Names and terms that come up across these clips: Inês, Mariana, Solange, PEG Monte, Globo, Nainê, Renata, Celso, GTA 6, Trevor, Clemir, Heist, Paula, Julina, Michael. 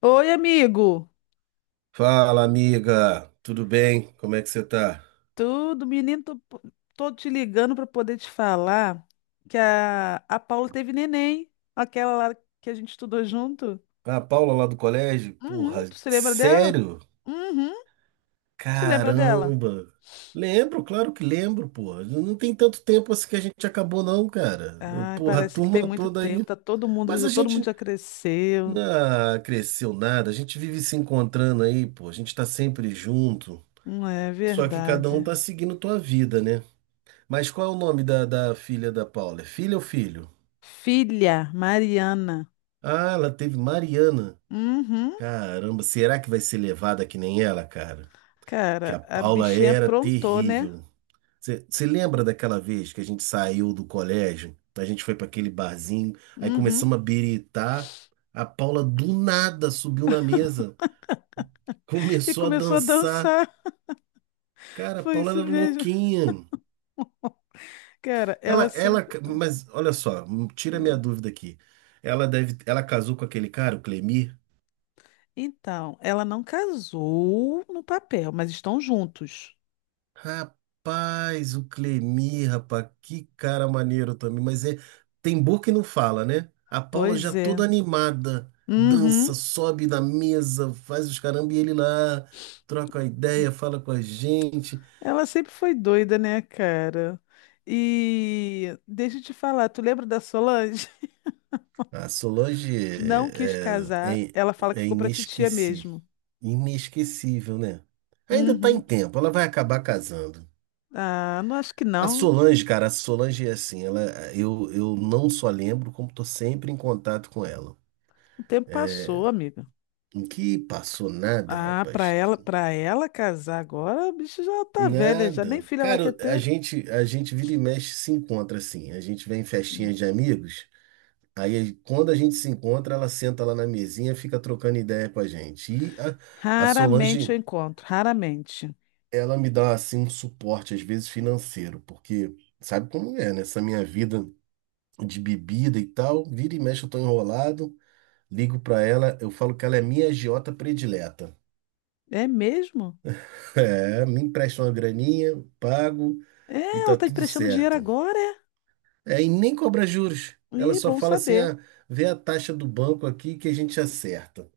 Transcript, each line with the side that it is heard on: left: Oi, amigo.
right: Fala, amiga, tudo bem? Como é que você tá?
left: Tudo, menino, tô te ligando para poder te falar que a Paula teve neném, aquela lá que a gente estudou junto.
right: Ah, a Paula lá do colégio?
left: Uhum,
right: Porra,
left: tu se lembra dela?
right: sério?
left: Uhum, tu se lembra dela?
right: Caramba! Lembro, claro que lembro, porra. Não tem tanto tempo assim que a gente acabou, não, cara.
left: Ai,
right: Porra, a
left: parece que tem
right: turma
left: muito
right: toda
left: tempo,
right: aí.
left: tá todo mundo,
right: Mas a
left: todo mundo
right: gente
left: já cresceu.
right: não cresceu nada, a gente vive se encontrando aí, pô. A gente tá sempre junto.
left: Não é
right: Só que cada um
left: verdade.
right: tá seguindo tua vida, né? Mas qual é o nome da filha da Paula? É filha ou filho?
left: Filha, Mariana.
right: Ah, ela teve Mariana.
left: Uhum.
right: Caramba, será que vai ser levada que nem ela, cara? Que a
left: Cara, a
right: Paula
left: bichinha
right: era
left: aprontou, né?
right: terrível. Você lembra daquela vez que a gente saiu do colégio? A gente foi para aquele barzinho, aí
left: Uhum.
right: começamos a biritar. A Paula do nada subiu na mesa,
left: E
right: começou a
left: começou a
right: dançar.
left: dançar.
right: Cara, a
left: Foi
right: Paula
left: isso
right: era
left: mesmo.
right: louquinha.
left: Cara,
right: Ela,
left: ela
right: ela,
left: sempre...
right: mas olha só, tira minha
left: Hum.
right: dúvida aqui. Ela deve, ela casou com aquele cara, o Clemir?
left: Então, ela não casou no papel, mas estão juntos.
right: Rapaz, o Clemir, rapaz, que cara maneiro também. Mas é, tem boca que não fala, né? A Paula já
left: Pois
right: toda
left: é.
right: animada,
left: Uhum.
right: dança, sobe na mesa, faz os caramba e ele lá troca a ideia, fala com a gente.
left: Ela sempre foi doida, né, cara? E deixa eu te falar, tu lembra da Solange?
right: A Solange
left: Não quis
right: é,
left: casar.
right: é, é
left: Ela fala que
right: é
left: ficou pra titia
right: inesquecível.
left: mesmo.
right: Inesquecível, né? Ainda tá em
left: Uhum.
right: tempo, ela vai acabar casando.
left: Ah, não acho que
right: A
left: não.
right: Solange, cara, a Solange é assim, ela, eu não só lembro, como tô sempre em contato com ela.
left: O tempo passou, amiga.
right: Que passou nada,
left: Ah, pra
right: rapaz.
left: ela, para ela casar agora, a bicha já tá velha, já nem
right: Nada.
left: filha ela quer
right: Cara, a
left: ter.
right: gente, a gente vira e mexe se encontra assim. A gente vem em festinhas de amigos. Aí, quando a gente se encontra, ela senta lá na mesinha, fica trocando ideia com a gente. E a
left: Raramente
right: Solange,
left: eu encontro, raramente.
right: ela me dá assim um suporte, às vezes financeiro, porque sabe como é, né? Essa minha vida de bebida e tal, vira e mexe, eu tô enrolado. Ligo pra ela, eu falo que ela é minha agiota predileta.
left: É mesmo?
right: É, me empresta uma graninha, pago.
left: É,
right: E
left: ela
right: tá
left: tá
right: tudo
left: emprestando dinheiro
right: certo.
left: agora, é?
right: É, e nem cobra juros. Ela
left: Ih,
right: só
left: bom
right: fala assim,
left: saber.
right: vê a taxa do banco aqui que a gente acerta.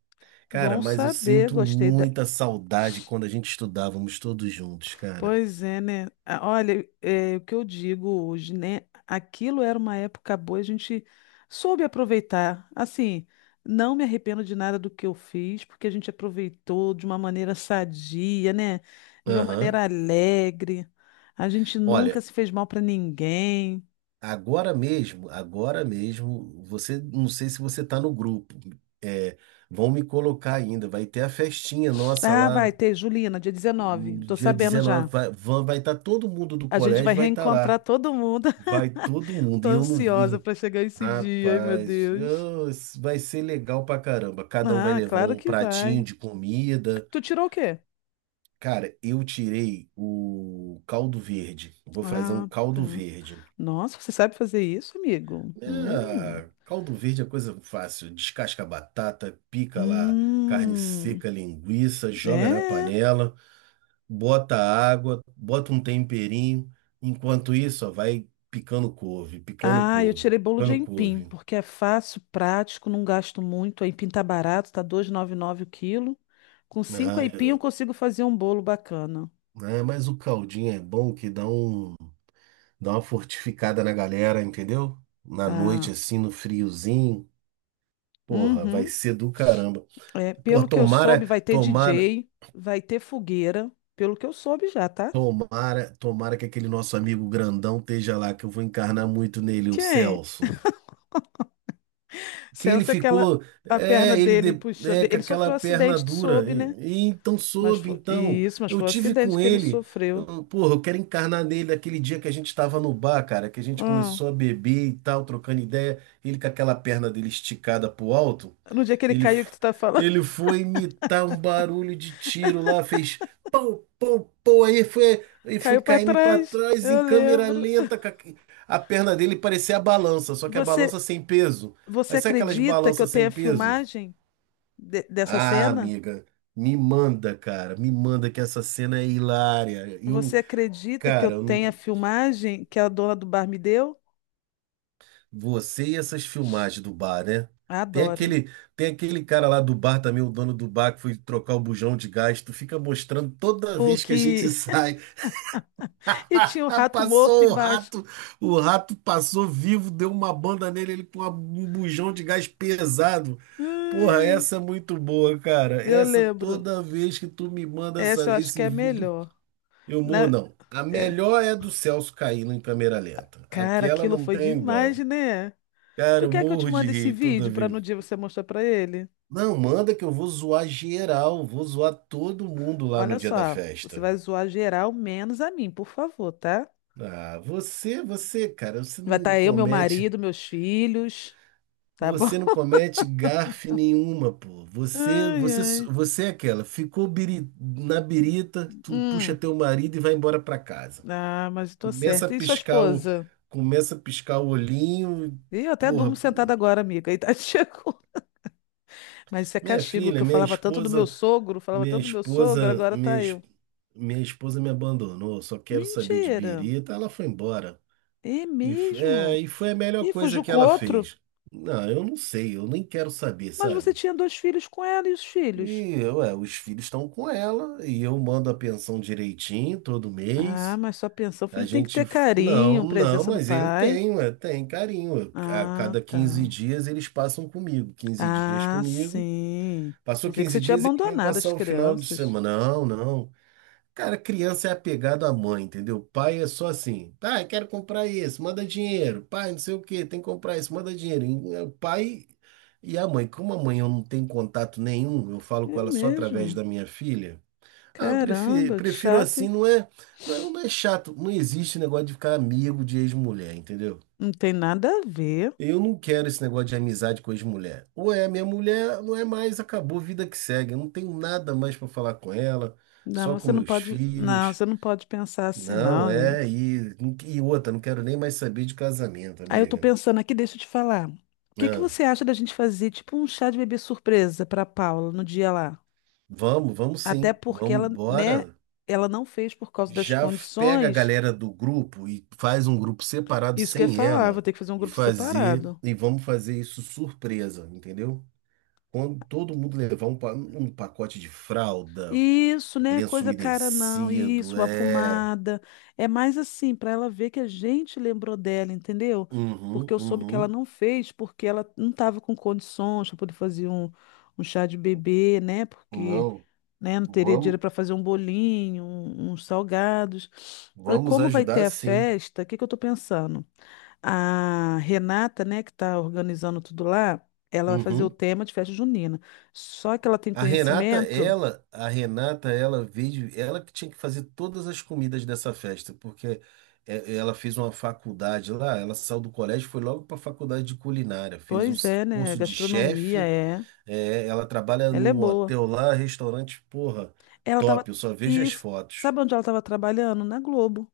right: Cara,
left: Bom
right: mas eu
left: saber,
right: sinto
left: gostei da...
right: muita saudade quando a gente estudávamos todos juntos, cara.
left: Pois é, né? Ah, olha, é, o que eu digo hoje, né? Aquilo era uma época boa, a gente soube aproveitar. Assim, não me arrependo de nada do que eu fiz, porque a gente aproveitou de uma maneira sadia, né? De uma
right: Aham.
left: maneira alegre. A gente nunca
right: Olha,
left: se fez mal para ninguém.
right: agora mesmo, você, não sei se você tá no grupo. É, vão me colocar ainda, vai ter a festinha nossa
left: Ah, vai
right: lá
left: ter, Julina, dia
right: no
left: 19. Tô
right: dia
left: sabendo
right: 19,
left: já.
right: vai estar todo mundo do
left: A gente vai
right: colégio vai estar
left: reencontrar
right: lá.
left: todo mundo.
right: Vai todo mundo.
left: Tô
right: E eu não
left: ansiosa
right: vi.
left: para chegar esse dia, ai meu
right: Rapaz,
left: Deus.
right: isso vai ser legal pra caramba. Cada um vai
left: Ah,
right: levar
left: claro
right: um
left: que
right: pratinho
left: vai.
right: de comida.
left: Tu tirou o quê?
right: Cara, eu tirei o caldo verde. Vou fazer um
left: Ah,
right: caldo
left: tá.
right: verde.
left: Nossa, você sabe fazer isso, amigo? Hum.
right: Ah, caldo verde é coisa fácil. Descasca a batata, pica lá carne
left: Hum.
right: seca, linguiça, joga na
left: É.
right: panela, bota água, bota um temperinho. Enquanto isso, ó, vai picando couve, picando
left: Ah, eu
right: couve,
left: tirei bolo de
right: picando
left: aipim,
right: couve.
left: porque é fácil, prático, não gasto muito. Aipim tá barato, tá 2,99 o quilo. Com cinco
right: Ah,
left: aipim eu
right: eu-
left: consigo fazer um bolo bacana.
right: ah, mas o caldinho é bom que dá uma fortificada na galera, entendeu? Na noite,
left: Ah.
right: assim, no friozinho. Porra, vai
left: Uhum.
right: ser do caramba.
left: É,
right: Pô,
left: pelo que eu soube, vai ter DJ, vai ter fogueira, pelo que eu soube já, tá?
right: tomara que aquele nosso amigo grandão esteja lá, que eu vou encarnar muito nele, o
left: Quem?
right: Celso. Que ele
left: Sensa aquela,
right: ficou,
left: a perna
right: é,
left: dele puxando.
right: é, com
left: Ele sofreu
right: aquela
left: um
right: perna
left: acidente, tu
right: dura.
left: soube, né?
right: E então
left: Mas
right: soube,
left: foi
right: então,
left: isso, mas
right: eu
left: foi um
right: tive
left: acidente
right: com
left: que ele
right: ele.
left: sofreu.
right: Eu, porra, eu quero encarnar nele aquele dia que a gente estava no bar, cara, que a gente
left: Hum.
right: começou a beber e tal, trocando ideia, ele com aquela perna dele esticada pro alto.
left: No dia que ele
right: Ele,
left: caiu, que
right: f-
left: tu tá falando,
right: ele foi imitar um barulho de tiro lá, fez pau, pau, pau, aí foi
left: caiu pra
right: caindo para
left: trás.
right: trás em
left: Eu
right: câmera
left: lembro.
right: lenta, com a perna dele parecia a balança, só que a
left: Você,
right: balança sem peso.
left: você
right: Aí sabe aquelas
left: acredita que eu
right: balanças sem
left: tenha
right: peso?
left: filmagem dessa
right: Ah,
left: cena?
right: amiga, me manda que essa cena é hilária. Eu,
left: Você acredita que eu
right: cara, eu
left: tenha
right: não-
left: filmagem que a dona do bar me deu?
right: você e essas filmagens do bar, né? Tem
left: Adoro.
right: aquele, tem aquele cara lá do bar também, o dono do bar que foi trocar o bujão de gás, tu fica mostrando toda
left: O
right: vez que a gente
left: que
right: sai.
left: E tinha um rato morto
right: Passou o
left: embaixo.
right: rato, o rato passou vivo, deu uma banda nele, ele com um bujão de gás pesado.
left: Ai,
right: Porra,
left: ai.
right: essa é muito boa, cara.
left: Eu
right: Essa
left: lembro.
right: toda vez que tu me manda
left: Essa eu acho que
right: esse
left: é a
right: vídeo,
left: melhor.
right: eu morro
left: Na-
right: não. A
left: É,
right: melhor é a do Celso caindo em câmera lenta.
left: cara,
right: Aquela
left: aquilo
right: não
left: foi
right: tem igual.
left: demais, né?
right: Cara,
left: Tu
right: eu
left: quer que eu te
right: morro de
left: mande esse
right: rir toda
left: vídeo para no
right: vez.
left: dia você mostrar para ele?
right: Não, manda que eu vou zoar geral, vou zoar todo mundo lá no
left: Olha
right: dia da
left: só, você
right: festa.
left: vai zoar geral, menos a mim, por favor, tá?
right: Ah, cara, você
left: Vai
right: não
left: estar eu, meu
right: comete.
left: marido, meus filhos, tá bom?
right: Você não comete gafe nenhuma, pô.
left: Ai, ai.
right: Você é aquela. Na birita, tu puxa
left: Hum.
right: teu marido e vai embora pra casa.
left: Ah, mas eu tô
right: Começa a
left: certa. E sua
right: piscar o,
left: esposa?
right: começa a piscar o olhinho.
left: Ih, eu até durmo
right: Porra,
left: sentada agora, amiga. E tá chegou. Mas isso é
right: minha
left: castigo, que
right: filha,
left: eu
right: minha
left: falava tanto do meu
right: esposa,
left: sogro, falava
right: minha
left: tanto do meu sogro,
right: esposa,
left: agora
right: minha,
left: tá
right: es-
left: eu.
right: minha esposa me abandonou. Só quero saber de
left: Mentira!
right: birita. Ela foi embora.
left: É mesmo?
right: E foi a melhor
left: E
right: coisa
left: fugiu
right: que
left: com
right: ela
left: outro?
right: fez. Não, eu não sei, eu nem quero saber,
left: Mas você
right: sabe?
left: tinha dois filhos com ela e os filhos?
right: E ué, os filhos estão com ela e eu mando a pensão direitinho todo
left: Ah,
right: mês.
left: mas só pensão, o
right: A
left: filho tem que
right: gente,
left: ter
right: não,
left: carinho,
right: não,
left: presença do
right: mas ele
left: pai.
right: tem, ué, tem carinho. Ué. A
left: Ah,
right: cada
left: tá.
right: 15 dias eles passam comigo, quinze dias
left: Ah,
right: comigo.
left: sim.
right: Passou
left: Pensei que
right: 15
left: você tinha
right: dias, eles vêm
left: abandonado as
right: passar o final de
left: crianças.
right: semana. Não, não. Cara, criança é apegado à mãe, entendeu? Pai é só assim, pai, quero comprar isso, manda dinheiro. Pai, não sei o que tem que comprar isso, manda dinheiro. O pai e a mãe, como a mãe eu não tenho contato nenhum, eu falo com
left: É
right: ela só através
left: mesmo?
right: da minha filha. Ah,
left: Caramba, que
right: prefiro
left: chato,
right: assim,
left: hein?
right: não, não é chato, não existe negócio de ficar amigo de ex-mulher, entendeu?
left: Não tem nada a ver.
right: Eu não quero esse negócio de amizade com ex-mulher. Ou é a minha mulher, não é mais, acabou, vida que segue. Eu não tenho nada mais para falar com ela,
left: Não,
right: só com
left: você não
right: meus
left: pode. Não,
right: filhos.
left: você não pode pensar assim,
right: Não,
left: não, amigo.
right: é, e outra, não quero nem mais saber de casamento,
left: Aí eu tô
right: amiga.
left: pensando aqui, deixa eu te falar. O que que
right: Não,
left: você acha da gente fazer tipo um chá de bebê surpresa para Paula no dia lá?
right: vamos
left: Até
right: sim,
left: porque
right: vamos,
left: ela, né,
right: bora.
left: ela não fez por causa das
right: Pega a
left: condições.
right: galera do grupo e faz um grupo separado
left: Isso que eu ia
right: sem
left: falar, vou
right: ela
left: ter que fazer um
right: e
left: grupo
right: fazer,
left: separado.
right: e vamos fazer isso surpresa, entendeu? Quando todo mundo levar um pacote de fralda,
left: Isso, né,
right: lenço
left: coisa cara não.
right: umedecido,
left: Isso, uma
right: é.
left: pomada. É mais assim para ela ver que a gente lembrou dela, entendeu? Porque
right: Uhum,
left: eu soube que ela
right: uhum.
left: não fez porque ela não estava com condições para poder fazer um, um chá de bebê, né? Porque
right: Não,
left: né? Não teria dinheiro
right: vamos,
left: para fazer um bolinho, uns salgados. Aí,
right: vamos
left: como vai ter
right: ajudar
left: a
right: sim.
left: festa, o que que eu estou pensando? A Renata, né, que está organizando tudo lá, ela vai fazer o
right: Uhum.
left: tema de festa junina. Só que ela tem conhecimento,
right: A Renata, ela que tinha que fazer todas as comidas dessa festa, porque é, ela fez uma faculdade lá, ela saiu do colégio, e foi logo para a faculdade de culinária, fez um
left: pois é, né?
right: curso de
left: Gastronomia
right: chefe,
left: é,
right: é, ela trabalha
left: ela é
right: num
left: boa.
right: hotel lá, restaurante, porra,
left: Ela estava...
right: top, eu só vejo as
left: Isso,
right: fotos.
left: sabe onde ela estava trabalhando? Na Globo,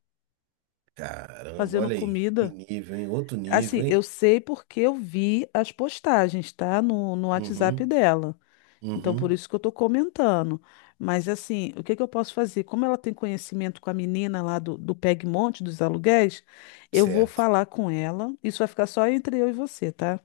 right: Caramba,
left: fazendo
right: olha aí, que
left: comida.
right: nível, hein? Outro nível,
left: Assim, eu
right: hein?
left: sei porque eu vi as postagens, tá? No WhatsApp
right: Uhum,
left: dela. Então, por
right: uhum,
left: isso que eu estou comentando. Mas, assim, o que que eu posso fazer? Como ela tem conhecimento com a menina lá do PEG Monte, dos aluguéis, eu vou
right: certo.
left: falar com ela. Isso vai ficar só entre eu e você, tá?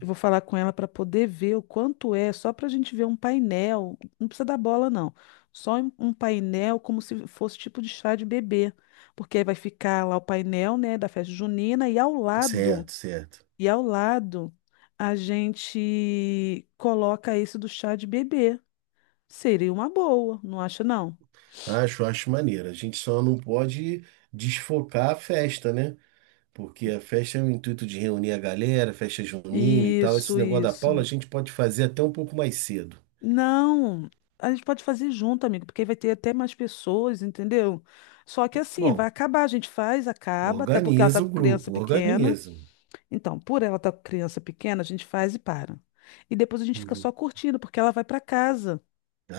left: Eu vou falar com ela para poder ver o quanto é, só para a gente ver um painel. Não precisa dar bola, não. Só um painel, como se fosse tipo de chá de bebê. Porque aí vai ficar lá o painel, né, da festa junina,
right: certo, certo.
left: e ao lado, a gente coloca esse do chá de bebê. Seria uma boa, não acha não?
right: Acho, acho maneiro. A gente só não pode desfocar a festa, né? Porque a festa é o intuito de reunir a galera, festa junina e tal. Esse
left: Isso,
right: negócio da Paula a
left: isso.
right: gente pode fazer até um pouco mais cedo.
left: Não, a gente pode fazer junto, amigo, porque aí vai ter até mais pessoas, entendeu? Só que assim, vai
right: Bom,
left: acabar, a gente faz, acaba, até porque ela tá
right: organiza o
left: com criança
right: grupo,
left: pequena.
right: organiza.
left: Então, por ela estar tá com criança pequena, a gente faz e para. E depois a gente fica só
right: Uhum.
left: curtindo, porque ela vai para casa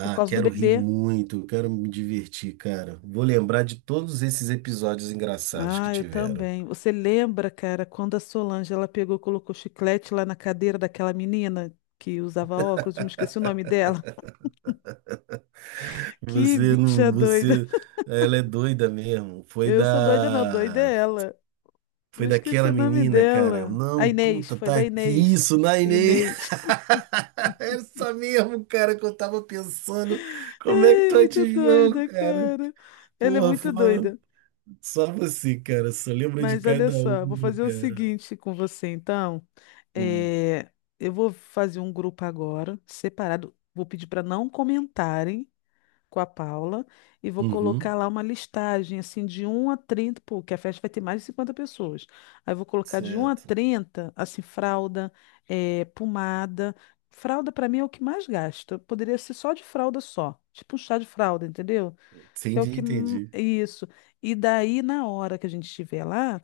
left: por causa do
right: quero rir
left: bebê.
right: muito, quero me divertir, cara. Vou lembrar de todos esses episódios engraçados que
left: Ah, eu
right: tiveram.
left: também. Você lembra, cara, quando a Solange ela pegou, e colocou chiclete lá na cadeira daquela menina que usava óculos, eu me esqueci o nome dela. Que
right: Você
left: bicha
right: não,
left: doida.
right: você, ela é doida mesmo.
left: Eu sou doida, não, doida é ela.
right: Foi
left: Eu esqueci
right: daquela
left: o nome
right: menina, cara.
left: dela. A
right: Não,
left: Inês,
right: puta,
left: foi
right: tá
left: da
right: aqui
left: Inês.
right: isso, Nainê.
left: Inês.
right: Era isso mesmo, cara, que eu tava pensando. Como é que
left: Ai,
right: tu
left: muito
right: adivinhou,
left: doida,
right: cara?
left: cara. Ela é
right: Porra,
left: muito
right: foram
left: doida.
right: só você, cara. Só lembra de
left: Mas olha
right: cada um,
left: só, vou fazer o
right: cara.
left: seguinte com você, então.
right: Hum.
left: É, eu vou fazer um grupo agora, separado. Vou pedir para não comentarem com a Paula e vou colocar
right: Uhum,
left: lá uma listagem assim de um a 30, porque a festa vai ter mais de 50 pessoas. Aí eu vou colocar de um a
right: certo.
left: 30 assim, fralda, pomada. Fralda para mim é o que mais gasta. Poderia ser só de fralda só, tipo um chá de fralda, entendeu? Que é o
right: Entendi,
left: que
right: entendi.
left: isso. E daí na hora que a gente estiver lá,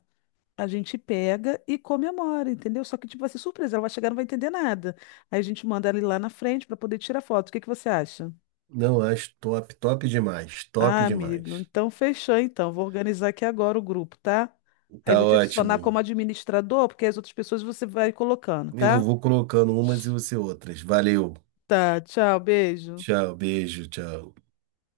left: a gente pega e comemora, entendeu? Só que, tipo, vai ser surpresa, ela vai chegar e não vai entender nada. Aí a gente manda ele lá na frente para poder tirar foto. O que que você acha?
right: Não, acho top, top demais, top
left: Ah, amigo,
right: demais.
left: então fechou então. Vou organizar aqui agora o grupo, tá? Aí
right: Tá
left: vou te adicionar como
right: ótimo.
left: administrador, porque as outras pessoas você vai colocando,
right: Eu
left: tá?
right: vou colocando umas e você outras. Valeu.
left: Tá, tchau, beijo.
right: Tchau, beijo, tchau.